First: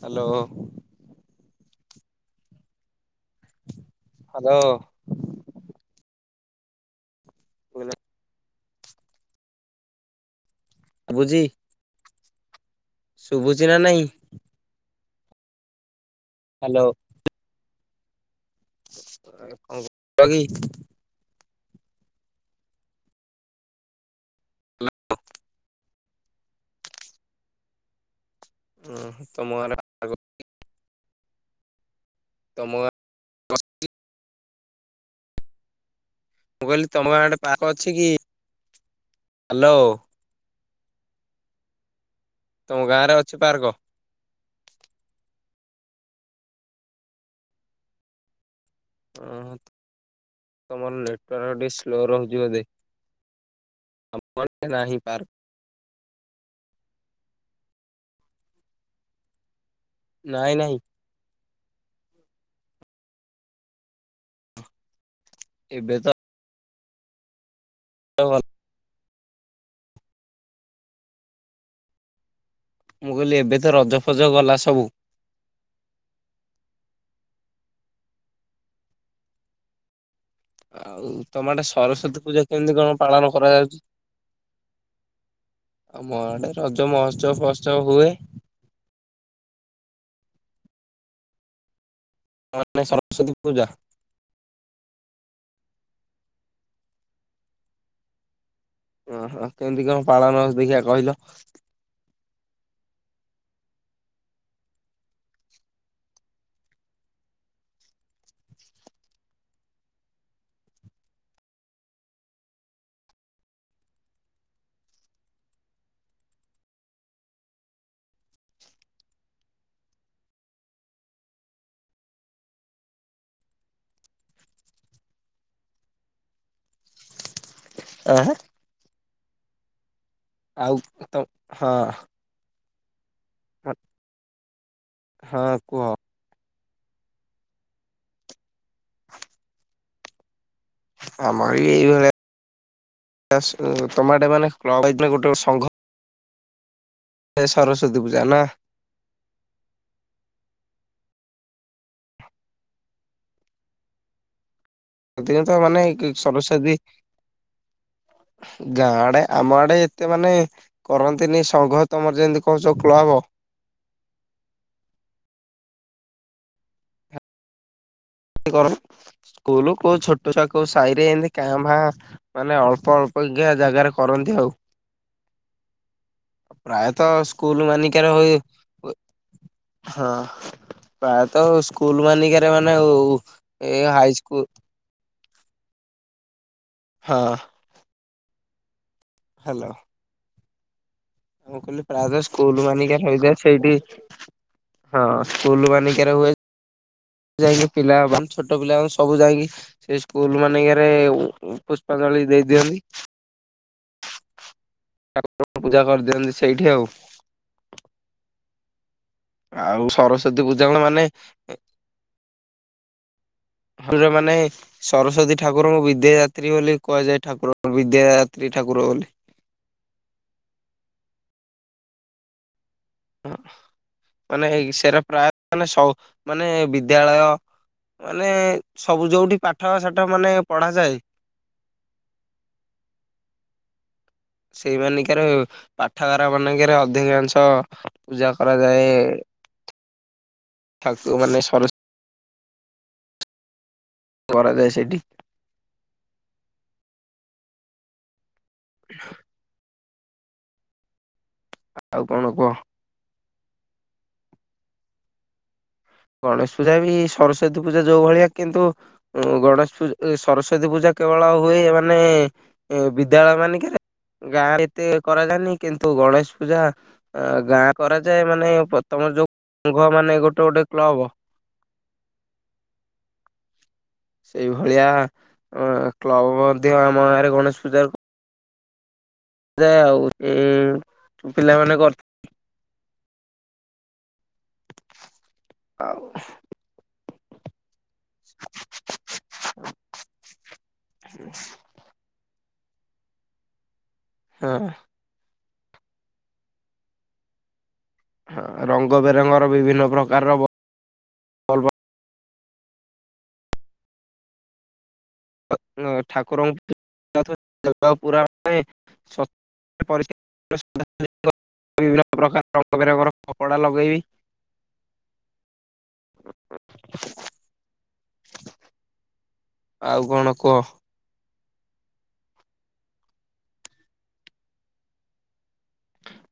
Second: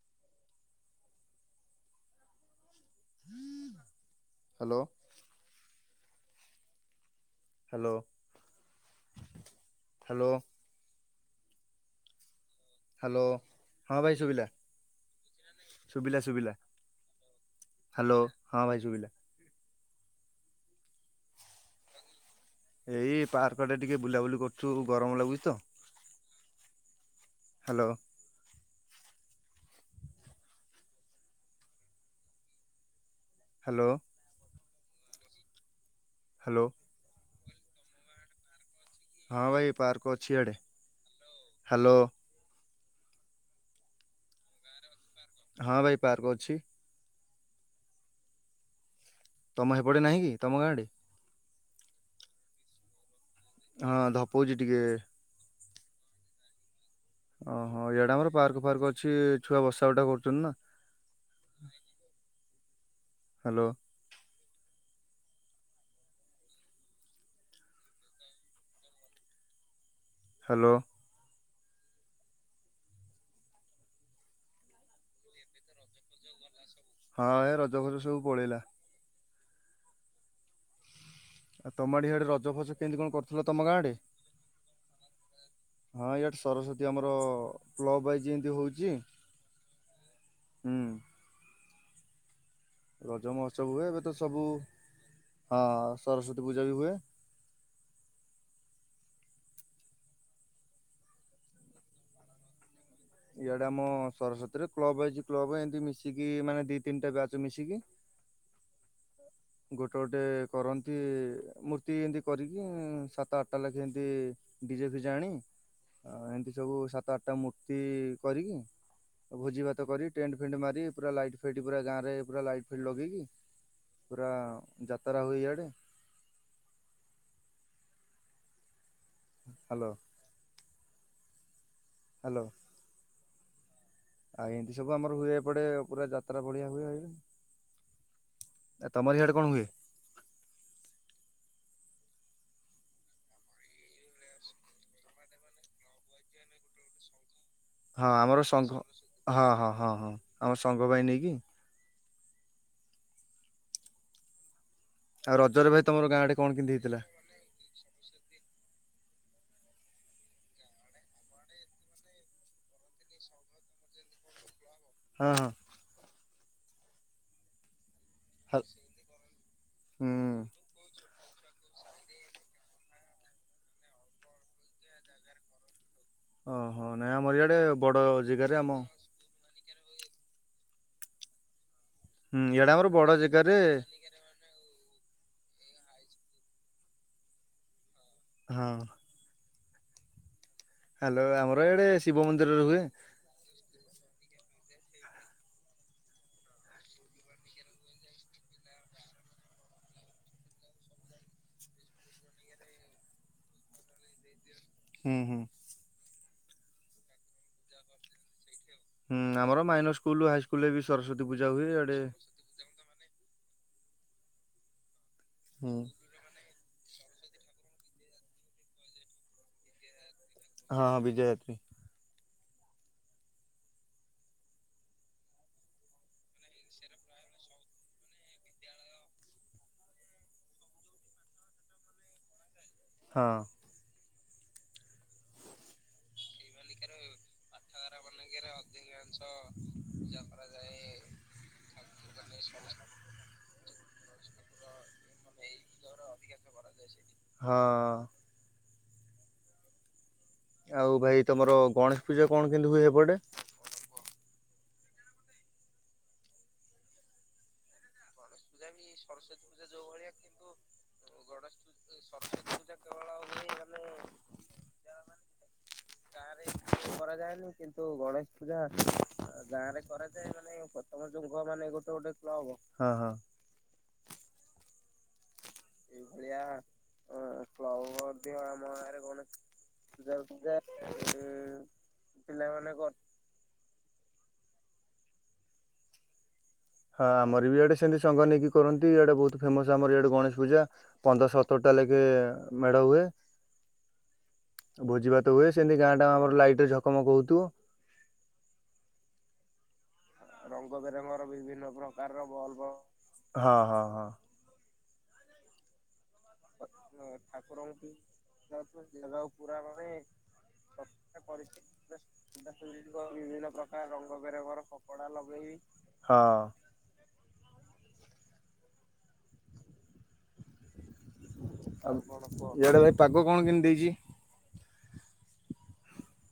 Hello. Hello. Hello hello, hello. ବୁଝି hello, ନା ହଁ ନାଇଁ ଭାଇ ଶୁଭିଲା, ଶୁବିଲା ଶୁବିଲା। ହାଲୋ। ହାଲୋ- ହଁ ଭାଇ ଶୁବିଲା। [unintelligible] ଏଇ ପାର୍କ ଆଡେ ଟିକେ ବୁଲାବୁଲି କରୁଚୁ ଗରମ ଲାଗୁଚି ତ। ହାଲୋ। ହୁଁ- [unintelligible] ତମ ଗାଁ ହାଲୋ। ହ୍ୟାଲୋ ମୁଁ କହିଲି ତମ ଗାଁ ଆଡେ ପାର୍କ ଅଛି କି? ହଁ ଭାଇ ହ୍ୟାଲୋ ପାର୍କ ଅଛି ଇଆଡେ- ହାଲୋ। ତମ ଗାଁ ରେ ଅଛି ପାର୍କ? ହଁ ଭାଇ ପାର୍କ ଅଛି। ଓ ହ ତମ ହେପଟେ ନାହିଁ କି ତମ ଗାଁ ଆଡେ ତମର ନେଟୱାର୍କ ଟିକେ ସ୍ଲୋ ରହୁଚି ବୋଧେ? ହଁ ଆମ ଧପଉଚି ଆଡେ ଟିକେ ନାହିଁ ପାର୍କ। ଓହୋ ଇଆଡେ ଆମର ପାର୍କ ଫାର୍କ ଅଛି ଛୁଆ ବସା ଉଠା କରୁଚନ୍ତି ନା। ନାଇଁ ନାଇଁ ହାଲୋ। ଏବେ ତ [inaudible] ହାଲୋ। ମୁଁ କହିଲି ଏବେ ତ ରଜ ଫଜ ଗଲା ସବୁ। ହଁ ଏ ରଜ ଫଜ ସବୁ ପଳେଇଲା। ଆଉ ତମ ଆଉ ତମ ଆଡେ ସରସ୍ଵତୀ ପୂଜା ରଜ ଫଜ କେମିତି କଣ ପାଳନ କରୁଥିଲ ତମ ଗାଁ କରାଯାଉଛି? ଆଡେ? ଆମ ହଁ ଇଆଡେ ଆଡେ ରଜ ସରସତୀ ଆମର ମହୋତ୍ସବ ଫହୋତ୍ସବ ହୁଏ କ୍ଲବ ଆଇ ଯିନ୍ତି ହଉଚି ହୁଁ। ମାନେ ସରସ୍ଵତୀ ରଜ ପୂଜା। ମହୋତ୍ସବ ହୁଏ ଏବେ ତ ସବୁ ହଁ ସରସ୍ୱତୀ ପୂଜା ବି ହୁଏ। ଓହୋ କେମିତି କଣ ପାଳନ ଦେଖିବା କହିଲ? ଇଆଡେ ଆମ ସରସ୍ଵତୀରେ କ୍ଲବ୍ ଅଛି କ୍ଲବ୍ ଏମିତି ମିଶିକି ମାନେ ଦି ତିନିଟା ବ୍ୟାଚ୍ ମିଶିକି ଗୋଟେ ଗୋଟେ କରନ୍ତି ମୂର୍ତ୍ତି ଏମିତି କରିକି ସାତ ଆଠଟା ଲେଖେ ଏମିତି ଡିଜେ ଫିଜେ ଆଣି ଆଉ ଏମିତି ସବୁ ସାତ ଆଠଟା ମୂର୍ତ୍ତି କରିକି ଭୋଜି ଭାତ କରି ଟେଣ୍ଟ୍ ଫେଣ୍ଟ୍ ମାରି ପୁରା ଲାଇଟ୍ ଫାଇଟ୍ ପୁରା ଗାଁରେ ପୁରା ଲାଇଟ୍ ଫାଇଟ୍ ଲଗେଇକି ପୁରା ଯାତାରା ହୁଏ ଇଆଡେ। ଆଁ। ହାଲୋ। ଆଉ ତ- ହଁ। ହାଲୋ। [inaudible] ଆଉ ଏମିତି ସବୁ ଆମର ହୁଏ ହଁ ଏପଟେ କୁହ। ପୁରା ଯାତ୍ ଯାତ୍ରା ବଢିଆ ହୁଏ ଆ- ତମର ଇଆଡେ କଣ ହୁଏ? ଆମର ବି ଏଇଭଳିଆ [unintelligible] ମାନେ ଗୋଟେ ସଂଘ ସେ ସରସୁ ହଁ ଆମର ସଂଘ ହଁ- ହଁ -ହଁ- ହଁ ଆମ ସଂଘ ଭାଇ ନେଇକି ଆଉ ଅଧିକାଂଶ ରଜରେ ମାନେ ଭାଇ ତମର ଗାଁ ଆଡେ କଣ କେମିତି ଇ-ସରସ୍ଵତୀ ହେଇଥିଲା? ଗାଁ ଆଡେ ଆମ ଆଡେ ଏତେ ମାନେ କରନ୍ତିନି ସଂଘ ତମର ଯେମିତି କହୁଚ କ୍ଲବ ହଁ -ହଁ। ହା କର ସ୍କୁଲ କୋଉ ଛୋଟ ହୁଁ ଛୁଆ କୋଉ ସାହି ରେ ଏମତି କାଁ ଭା ମାନେ ଅଳ୍ପ ଅଳ୍ପା ଜାଗାରେ କରନ୍ତି ଆଉ। ଓହୋ ପ୍ରାୟତଃ ନାଇଁ ଆମର ଇଆଡେ ସ୍କୁଲ ବଡ ମାନିକାର ହଏ ଜାଗାରେ ଆମ ହୁ ହଁ ପ୍ରାୟତ ସ୍କୁଲ ହୁଁ ମାନିକରେ ଇଆଡେ ମାନେ ଆମର ବଡ ଜାଗାରେ ଏ ହାଇସ୍କୁଲ ହଁ। ହଁ। ହ୍ୟାଲୋ। ହ୍ୟାଲୋ ଆମର ମୁଁ କହିଲି ଇଆଡେ ଶିବ ପ୍ରାୟତଃ ମନ୍ଦିରରେ ସ୍କୁଲ ହୁଏ। ମାନିକି ହୋଇଯାଏ ସେଇଠି। ହଁ ସ୍କୁଲ ମାନିକାରେ ହୁଏ। ଯାଇକି ପିଲାବ ଛୋଟ ପିଲାବ ସବୁ ଯାଇକି ସେ ସ୍କୁଲ ମାନେଙ୍କରେ ପୁଷ୍ପାଞ୍ଜଳି ଦେଇ ଦିଅନ୍ତି। ହୁଁ ହୁଁ [inaudible] ପୂଜା କରିଦିଅନ୍ତି ସେଇଠି ଆଉ। ହୁଁ ଆମର ଆଉ ମାଇନର ସ୍କୁଲ ସରସ୍ଵତୀ ହାଇସ୍କୁଲ ପୂଜା ରେ ବି ମାନେ ସରସ୍ୱତୀ ପୂଜା ହୁଏ ଆଡେ କୁର ମାନେ ସରସ୍ଵତୀ ହୁଁ ଠାକୁରଙ୍କୁ ବିଦ୍ୟାଦାତ୍ରୀ ବୋଲି କୁହାଯାଏ ଠାକୁର ବିଦାଦାତ୍ରୀ ଠାକୁର ବୋଲି। ହଁଁ ବିଦ୍ୟାଦାତ୍ରୀ। ମାନେ ସେଟ ପ୍ରାୟ ମାନେ ସ ମାନେ ବିଦ୍ୟାଳୟ ମାନେ ସବୁ ଯୋଉଠି ପାଠ ସାଠ ମାନେ ପଢାଯାଏ ହଁ। ସେଇମାନଙ୍କ ର ପା ଠାଗାର ମାନଙ୍କରେ ଅଧିକାଂଶ ପୂଜା କରାଯାଏ ପୂଜା କରାଯାଏ। ଠାକୁର ମାନେ ସରସ୍ [unintelligible] କରାଯାଏ ସେଠି। ହଁ। [unintelligible] ଆଉ ଭାଇ ତମର ଆଉ ଗଣେଶ ପୂଜା କଣ କୁହ କେମିତି ହୁଏ ହେପଟେ। ଗଣେଶ ପୂଜା ବି ସରସ୍ଵତୀ ପୂଜା ଯଉ ଭଳିଆ କିନ୍ତୁ ଗଣେଶ ପୂଜା ସରସ୍ଵତୀ ପୂଜା କେବଳ ହୁଏ ମାନେ ଏ ବିଦ୍ୟାଳୟ ମାନଙ୍କରେ ଗାଁ ଏତେ କରାଯାଏନି କିନ୍ତୁ ଗଣେଶ ପୂଜା ଗାଁ କରାଯାଏ ମାନେ ତମର ଯୋଉ ଘ ମାନେ ଗୋଟେ ଗୋଟେ କ୍ଲବ୍ ତମର ଯୋଉ ଘ ମାନେ ଗୋଟେ ଗୋଟେ କ୍ଲବ ହଁ ହଁ ସେଇଭଳିଆ କ୍ଲବ ମଧ୍ୟ ଆମ ଗାଁରେ ଗଣେଶ ପୂଜାର ଆମ ଗାଁ ରେ ଗଣେଶ ଯା ଆଉ ଏଇ ପିଲାମାନେ କରି ପିଲେମାନେ କର ଆଉ। ହଁ ଆମର ବି ଇଆଡେ ସେମିତି ଶଙ୍ଗ ନେଇକି କରନ୍ତି ଇଆଡେ ବହୁତ ଫେମସ ଆମର ଇଆଡେ ଗଣେଶ ପୂଜା। ପନ୍ଦର ସତର ଟା ଲେଖେ ମେଢ ହୁଏ। ହଁ। ଭୋଜିଭାତ ହୁଏ ସେମିତି ଗାଁ ଟା ଆମର ଲାଇଟ ରେ ଝକମକ ହେଉଥିବ। ହ ରଙ୍ଗବେରଙ୍ଗ ର ବିଭିନ୍ନ ପ୍ରକାରର ବ ରଙ୍ଗବେରଙ୍ଗ ର ବିଭିନ୍ନ ପ୍ରକାରର ବୋଲ୍ଭ ହଁ ହଁ ହଁ। ଠାକୁରଙ୍କୁ କି ଅଁ ଠାକୁରଙ୍କୁ ଯାପ ଜାଗା ସତ ପୁରା ମାନେ ପ ପରିଷ୍କାର ଏ ପରିସ୍ଥିତି ବିଭିନ୍ନ ପ୍ରେସ୍ ପ୍ରକାର ରଙ୍ଗ ସୁଧାସୁଧିଙ୍କ ବେରଙ୍ଗର ବିଭିନ୍ନ କପଡା ପ୍ରକାର ଲଗେଇବି ରଙ୍ଗ ବେରଙ୍ଗର କପଡା ଲଗେଇ [unintelligible] ଆଉ କଣ କୁହ? ଇଆଡେ ଭାଇ ପାଗ କଣ କେମତି ଦେଇଛି?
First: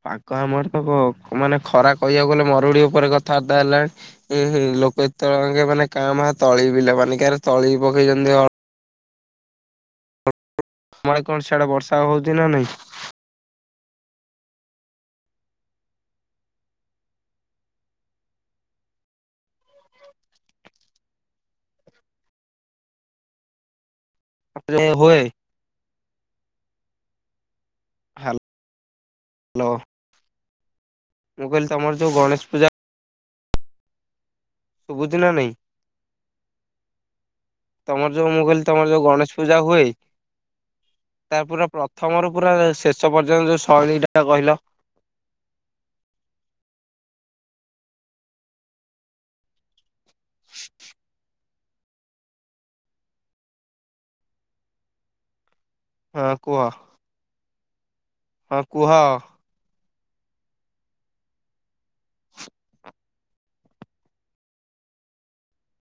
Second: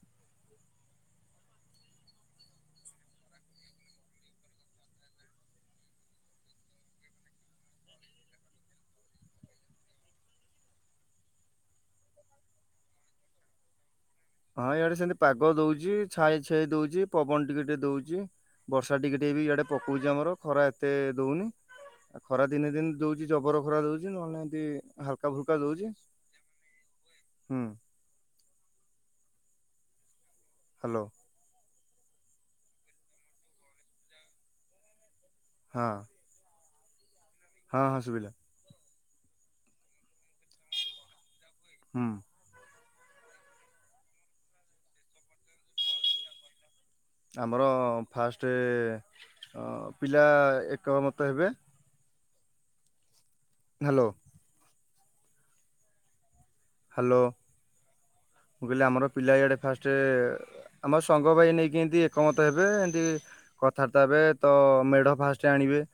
ପାଗ ଆମର ତ କ ମାନେ ଖରା କହିବାକୁ ଗଲେ ମରୁଡି ଉପରେ କଥାବାର୍ତ୍ତା ହେଲାଣି। ଏହେ ଲୋକେ ଏତେବେଳକେ ମାନେ କାମ ହାତ୍ ତଳି ବିଲ ମାନଙ୍କରେ ତଳି ପକେଇଛନ୍ତି ଅ [unintelligible] ତମ ଆଡେ କଣ ସିଆଡେ ବର୍ଷା ହଉଛି ନା ନାଇଁ? ହଁ ଏଆଡେ ସେମତି ପାଗ ଦଉଛି ଛାଇ ଛାଇ ଦଉଛି ପବନ ଟିକେ ଟିକେ ଦଉଛି। ବର୍ଷା ଟିକେ ଟିକେ ବି ଏଆଡେ ପକଉଛି ଆମର ଖରା ଏତେ ଦଉନି। ଆଉ ଖରା ଦିନେ ଦିନେ ଦଉଛି ଜବର ଖରା ଦଉଛି। ଯେ ନହେଲେ ନାହିଁ ଏମତି ହୁଏ ହାଲକା ଫୁଲକା ଦଉଛି। ହୁଁ। ହାଲ୍ ହ୍ୟାଲୋ। ହ୍ୟାଲୋ। ମୁଁ କହିଲି ତମର ଯୋଉ ଗଣେଶ ପୂଜା ଶୁବୁଝି ନା ନାଇଁ? ହଁ। ହଁ ହଁ ତମର ଶୁଭିଲା ଯୋଉ ମୁଁ କହିଲି ତମର ଯୋଉ ଗଣେଶ ପୂଜା ହୁଏ ତାପରେ ହୁଁ ପ୍ରଥମରୁ ପୁରା ଶେଷ ପର୍ଯ୍ୟନ୍ତ ଯୋଉ ଶୈଳୀ ଟା କହିଲ? ଆମର ଫାଷ୍ଟେ ଅ ପିଲା ଏକମତ ହେବେ। ହ୍ୟାଲୋ। ହଁ କୁହ। ହ୍ୟାଲୋ ହଁ ମୁଁ କହିଲି କୁହ ଆମର ପିଲା ଇଆଡ଼େ ଫାଷ୍ଟେ ଆମ ସଂଘ ଭାଇ ଏ ନେଇକି ଏମତି ଏକମତ ହେବେ ଏମତି କଥାବାର୍ତ୍ତା ହେବେ ତ ମେଢ ଫାଷ୍ଟ ଆଣିବେ।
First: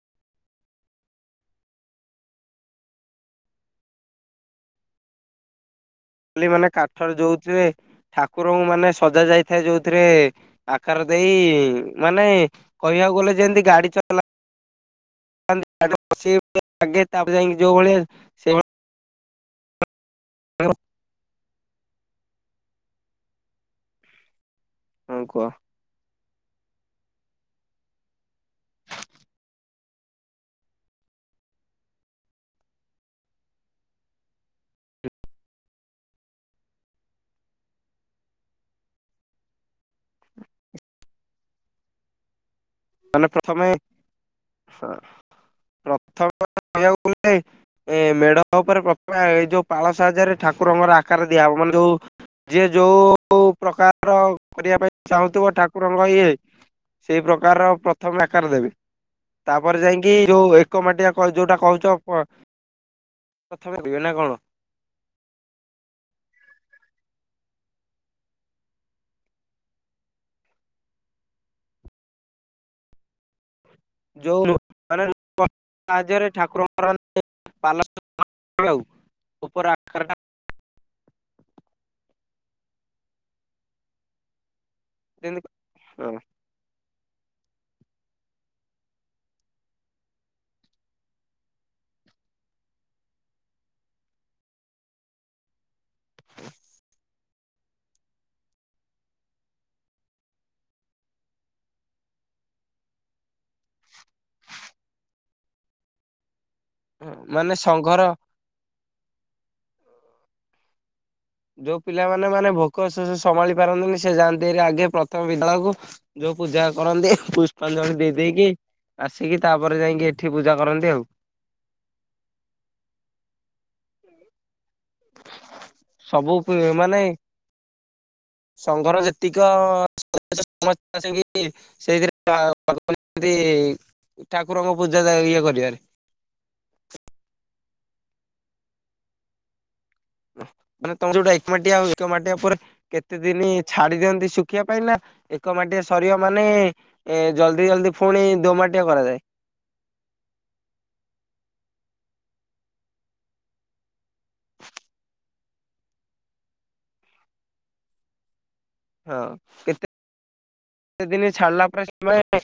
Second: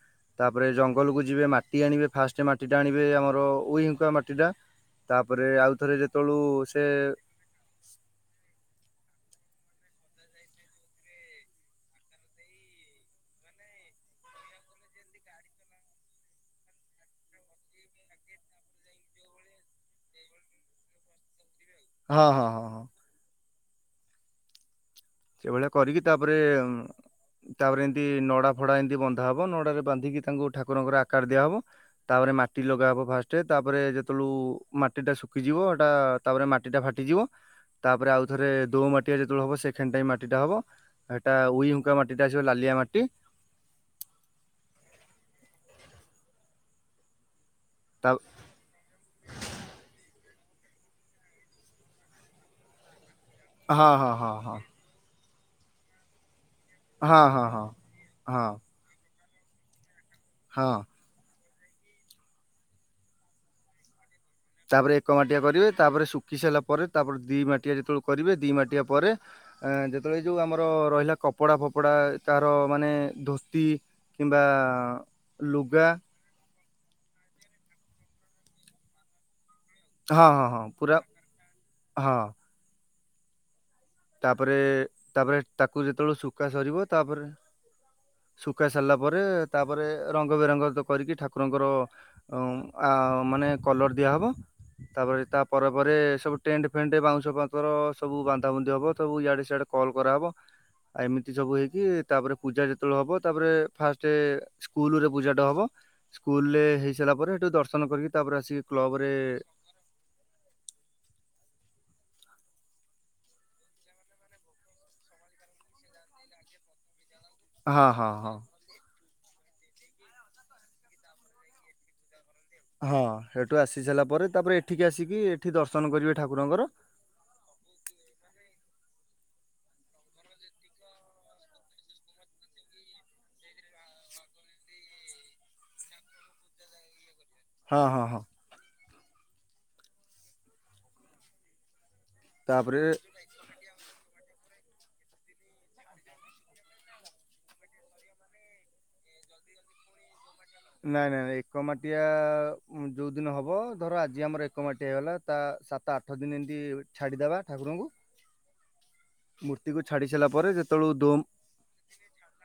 ତା ପରେ ଜଙ୍ଗଲକୁ ଯିବେ ମାଟି ଆଣିବେ ଫାଷ୍ଟ ମାଟିଟା ଆଣିବେ ଆମର ଉଇହୁଙ୍କା ମାଟିଟା। ପରେ ଆଉଥରେ ଯେତେବେଳକୁ ସେ ତୁ ଭାଇ ଠାକୁରଙ୍କୁ ମାନେ ସଜା ଯାଇଥାଏ ଯୋଉଥିରେ ଆକାର ଦେଇ ମାନେ କହିବାକୁ ଗଲେ ଯେମତି ଗାଡି ଚଲା [unintelligible] ବସି [unintelligible] ତାପରେ ଯାଇ ଯୋଉ ଭଳିଆ ସେଇଭଳି [unintelligible] ହଁ ହଁ ହଁଁ। ହଁ କୁହ ସେ ଭଳିଆ କରିକି ତାପରେ ତାପରେ ଏମତି ନଡା ଫଡା ଏମତି ବନ୍ଧା ହବ ନଡାରେ ବାନ୍ଧିକି ତାଙ୍କୁ ଠାକୁରଙ୍କର ଆକାର ଦିଆହବ ତାପରେ ମାଟି ଲଗାହବ ଫାଷ୍ଟେ ତାପରେ ଯେତେବେଳୁ ମାଟି ଟା ଶୁଖିଯିବ ଏଇଟା ତାପରେ ମାଟି ଟା ଫାଟିଯିବ ତାପରେ ଆଉ ଥରେ ଦୋ ମାଟିଆ ଯେତେବେଳକୁ ହବ ସେ ଛେଣ୍ଟାଇ ମାଟିଟା ହବ ସେଟା ଉଇ ହୁଙ୍କା ମାଟିଟା ଆସିବ ଲାଲିଆ ମାଟି ମାନେ ପ୍ରଥମେ ସଳା ପ୍ରଥ [unintelligible] କହିବାକୁ ଗଲେ ଏ ତା ମେଢ ତା ଉପରେ ପ୍ରପ ଏ ଯୋଉ ପାଳ ସାହାଯ୍ୟରେ ଠାକୁରଙ୍କର ଆକାର ଦିଆହବ ମାନେ ଯୋଉ ଯିଏ ଯୋଉ ଯୋଉ ହଁ ହଁ ପ୍ରକାର ହଁ ହଁ କରିବା ପାଇଁ ଚାହୁଁଥିବ ଠାକୁରଙ୍କ ଇଏ ହଁ ସେଇ ହଁ ପ୍ରକାରର ହଁ। ପ୍ରଥମେ ହଁ ଆକାର ଦେବେ ତାପରେ ଯାଇକି ଯୋଉ ହଁ। ଏକ ମାଟିଆ ଯୋଉଟା କହିଛ [inaudible] ପ୍ରଥମେ ଯିବେ ନା କଣ? ତାପରେ ଏକ ମାଠିଆ କରିବେ। ତାପରେ ଶୁଖି ସାରିଲା ପରେ ତାପରେ ଦି ମାଠିଆ ଯେତେବେଳେ କରିବେ। ଦି ମାଠିଆ ପରେ। ଏ ଯେତେବେଳେ ଏ ଯୋଉ ଆମର ରହିଲା କପଡ଼ା ଫପଡ଼ା ତାହାର ମାନେ ଧୋତି। କିମ୍ବା ଲୁଗା। ହଜାରେ ଠାକୁରଙ୍କ। [unintelligible] ହଁ ହଁ ହଁ ପୁରା ହଁ। ତାପରେ ତାପରେ ତାକୁ ଯେତେବେଳ ଶୁଖା ସରିବ। ତାପରେ ଶୁଖା ସରିଲା ପରେ ତାପରେ ରଙ୍ଗ ବେରଙ୍ଗ କରିକି ଠାକୁରଙ୍କର ଓଁ ଆ ମାନେ କଲର ଦିଆହବ। ତାପରେ ତା ପରେ ପରେ ସବୁ ଟେଣ୍ଟ ଫେଣ୍ଟ ବାଉଁଶ ଫଉଁଶର ସବୁ ବାନ୍ଧାବନ୍ଧି ଦବ ସବୁ ଇଆଡ଼େ ସିଆଡ଼େ କଲ୍ କରାହବ। ଆ ଏମିତି ସବୁ ହେଇକି ତାପରେ ପୂଜା ଯେତେବେଳେ ହବ ତାପରେ ଫାଷ୍ଟେ ସ୍କୁଲରେ ପୂଜା ଟା ହବ। ସ୍କୁଲ ରେ ହେଇସାରିଲା ପରେ। ସେଠୁ ମାନେ ଦର୍ଶନ ସଂଘର କରିକି ତାପରେ ଆସିକି କ୍ଲବ ରେ ଯୋଉ ପିଲାମାନେ ମାନେ ଭୋକ ଶୋଷ ସମ୍ଭାଳି ପାରନ୍ତିନି ସେ ଯାଆନ୍ତି ହାରି ଆଗେ ପ୍ରଥମ ବିଦ୍ୟାଳୟକୁ। ଯୋଉ ପୂଜା କରନ୍ତି। ହଁ ପୁଷ୍ପାଞ୍ଜଳି ହଁ ଦେଇ ହଁ। ଦେଇେଇକି ଆସିକି ତାପରେ ଯାଇକି ଏଠି ପୂଜା କରନ୍ତି ଆଉ। ହଁ ସେଠୁ ଆସି ସାରିଲା ପରେ ତାପରେ ଏଠିକି ଆସିକି ଏଠି ଦର୍ଶନ କରିବେ ସବୁ ଠାକୁରଙ୍କର। ମାନେ ସଂଘର ଯେତିକ [unintelligible] ସେଇଥିରେ ବା [unintelligible] ଠାକୁରଙ୍କ ପୂଜା ଇଏ କରିବନି। ହଁ ହଁ ହଁ। ମାନେ ତମେ ଯୋଉଟା ଏକମାଟିଆ ଆଉ ଏକମାଟିଆ ପରେ ତାପରେ କେତେ ଦିନ ଛାଡ଼ି ଦିଅନ୍ତି ଶୁଖିବା ପାଇଁ ନା? ଏକ ମାଟିଆ ସରିବ ମାନେ ଏ ଜଲ୍ଦି ଜଲ୍ଦି ପୁଣି ଦୋମାଟିଆ କରାଯାଏ। ନାଇଁ ନାଇଁଁ ଏକ ମାଟିଆ ଯୋଉ ଦିନ ହବ। ଧର ଆଜି ଆମର ଏକ ମାଟିଆ ହେଇଗଲା। ତା ସାତ ଆଠ ଦିନ ଏମିତି ଛାଡ଼ିଦେବା ଠାକୁରଙ୍କୁ। ହଁ ମୂର୍ତ୍ତିକୁୁ ଛାଡ଼ି ସାରିଲା ପରେ ଯେତେବେଳକୁ ଡୋମ ଛାଡ଼ିଲା ପରେ ଆମେ [inaudible]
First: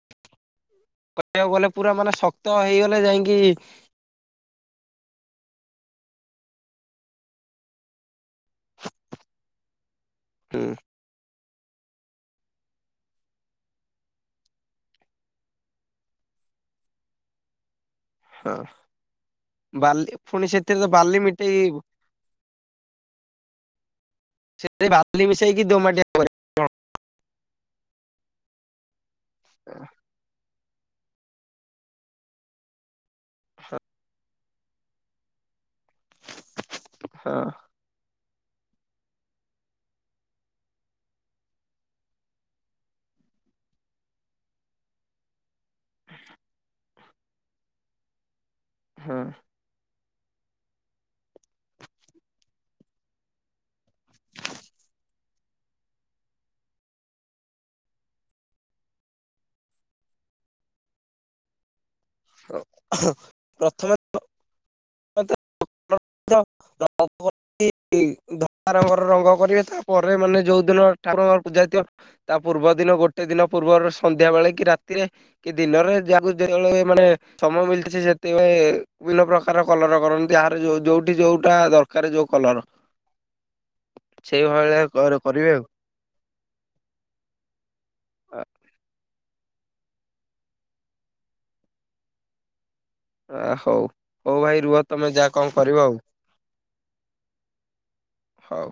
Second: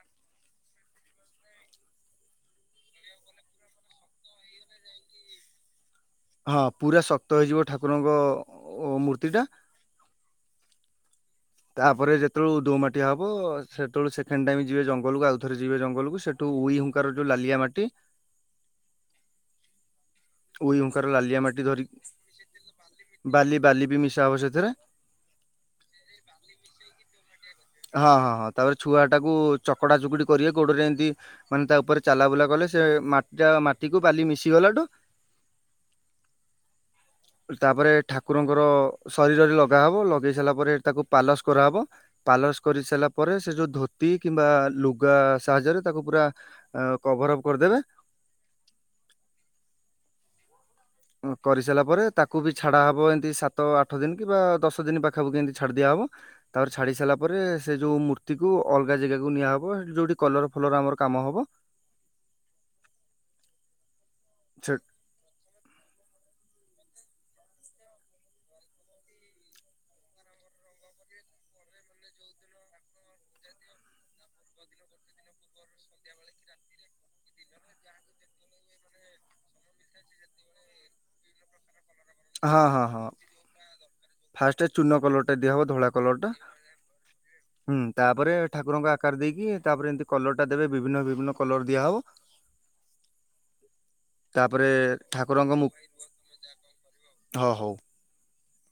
କହିବାକୁ ଗଲେ ପୁରା ମାନେ ଶକ୍ତ ହେଇଗଲେ ଯାଇଁକି ହଁ ହଁ ପୁରା ଶକ୍ତ ହେଇଯିବ ଠାକୁରଙ୍କ ମୂର୍ତ୍ତିଟା। [inaudible] ହୁଁ। ତାପରେ ଯେତେବେଳେ ଦୋମାଟିଆ ହବ। ସେତେବେଳକୁ ସେକେଣ୍ଡ ଟାଇମ ଯିବେ ଜଙ୍ଗଲକୁ। ଆଉଥରେ ଯିବେ ଜଙ୍ଗଲକୁ। ସେ ଟୁ ଉଇ ହୁଙ୍କାର ଯୋଉ ଲାଲିଆ ମାଟି। ହଁ। ବାଲି ପୁଣି ଉଇ ସେଥିରେ ତ ହୁଙ୍କାର ବାଲି ଲାଲିଆ ମାଟି ମିଟେଇବୁ। ଧରିକି ବାଲି ବାଲି ବି ମିଶା ହବ ସେ ସେଥିରେ ବାଲି ମିଶେଇକି ଦୋମାଟିଆ କରେ। ହଁ ହଁ ହଁ ତାପରେ ଛୁଆଟାକୁ ଚକଡ଼ା ଚକଡ଼ି କରିବେ ଗୋଡ଼ରେ ଏମିତି ମାନେ ତା ଉପରେ ଚାଲା ବୁଲା କଲେ ସେ ମାଟି ଏଟା ମାଟିକୁ ବାଲି ମିଶି ଗଲାଠୁ ହଁ [inaudible] ତାପରେ ଠାକୁରଙ୍କର ଶରୀରରେ ଲଗାହବ। ଲଗେଇ ସାରିଲା ପରେ ତାକୁ ପାଲସ କରାହବ। ପାଲସ କରି ସାରିଲା ପରେ। ସେ ଯୋଉ ଧୋତି କିମ୍ବା ଲୁଗା ସାହାଯ୍ୟରେ ତାକୁ ପୁରା କଭରଅପ୍ କରିଦେବେ। ହଁ। କରିସାରିଲା ପରେ। ତାକୁ ବି ଛାଡ଼ାହବ ଏମିତି ସାତ ଆଠ ଦିନ କିମ୍ବା ଦଶ ଦିନ ପାଖାପାଖି ଏମିତି ଛାଡ଼ି ଦିଆହବ। ତାପରେ ଛାଡ଼ି ସାରିଲା ପରେ। ସେ ଯୋଉ ମୂର୍ତ୍ତି କୁ ଅଲଗା ଜାଗାକୁ ନିଆହବ ହେଟି ଯୋଉଠି କଲର ଫଲର ଆମର କାମ ହବ। [unintelligible] ପ୍ରଥମେ ଛଟ୍ [unintelligible] [unintelligible] ଧଳା ରଙ୍ଗର ରଙ୍ଗ କରିବେ ତାପରେ ମାନେ ଯୋଉଦିନ ଠାକୁରଙ୍କର ପୂଜା ହେଇଥିବ ତା ପୂର୍ବ ଦିନ ଗୋଟେ ଦିନ ପୂର୍ବରୁ ସନ୍ଧ୍ୟା ବେଳେ କି ରାତିରେ କି ଦିନରେ ଯାହାକୁ ଯେତେବେଳେ ମାନେ ସମୟ ମିଳଛି ସେ ସେତେବେଳେ ବିଭିନ୍ନ ପ୍ରକାର କଲର କରନ୍ତି ଯାହାର ଯୋଉଠି ଯୋଉଟା ଦରକାର ଯୋଉ ହଁ କଲର ହଁ ହଁ ଫାଷ୍ଟ ଚୂନ ସେଇଭଳିଆ କଲରଟା କରିବେ ଦିଆହେବ ଧଳା କଲରଟା। [inaudible] ହୁଁ ତାପରେ ଆଉ। ଠାକୁରଙ୍କ ଆକାର ଦେଇକି ତାପରେ ଏମିତି କଲର ଟା ଦେବେ ବିଭିନ୍ନ ବିଭିନ୍ନ କଲର ଦିଆହବ। ଆ ହଉ ହଉ ଭାଇ ତାପରେ ରୁହ ତମେ ଯା କଣ କରିବ ଆଉ? ହ ହଉ। ହଉ।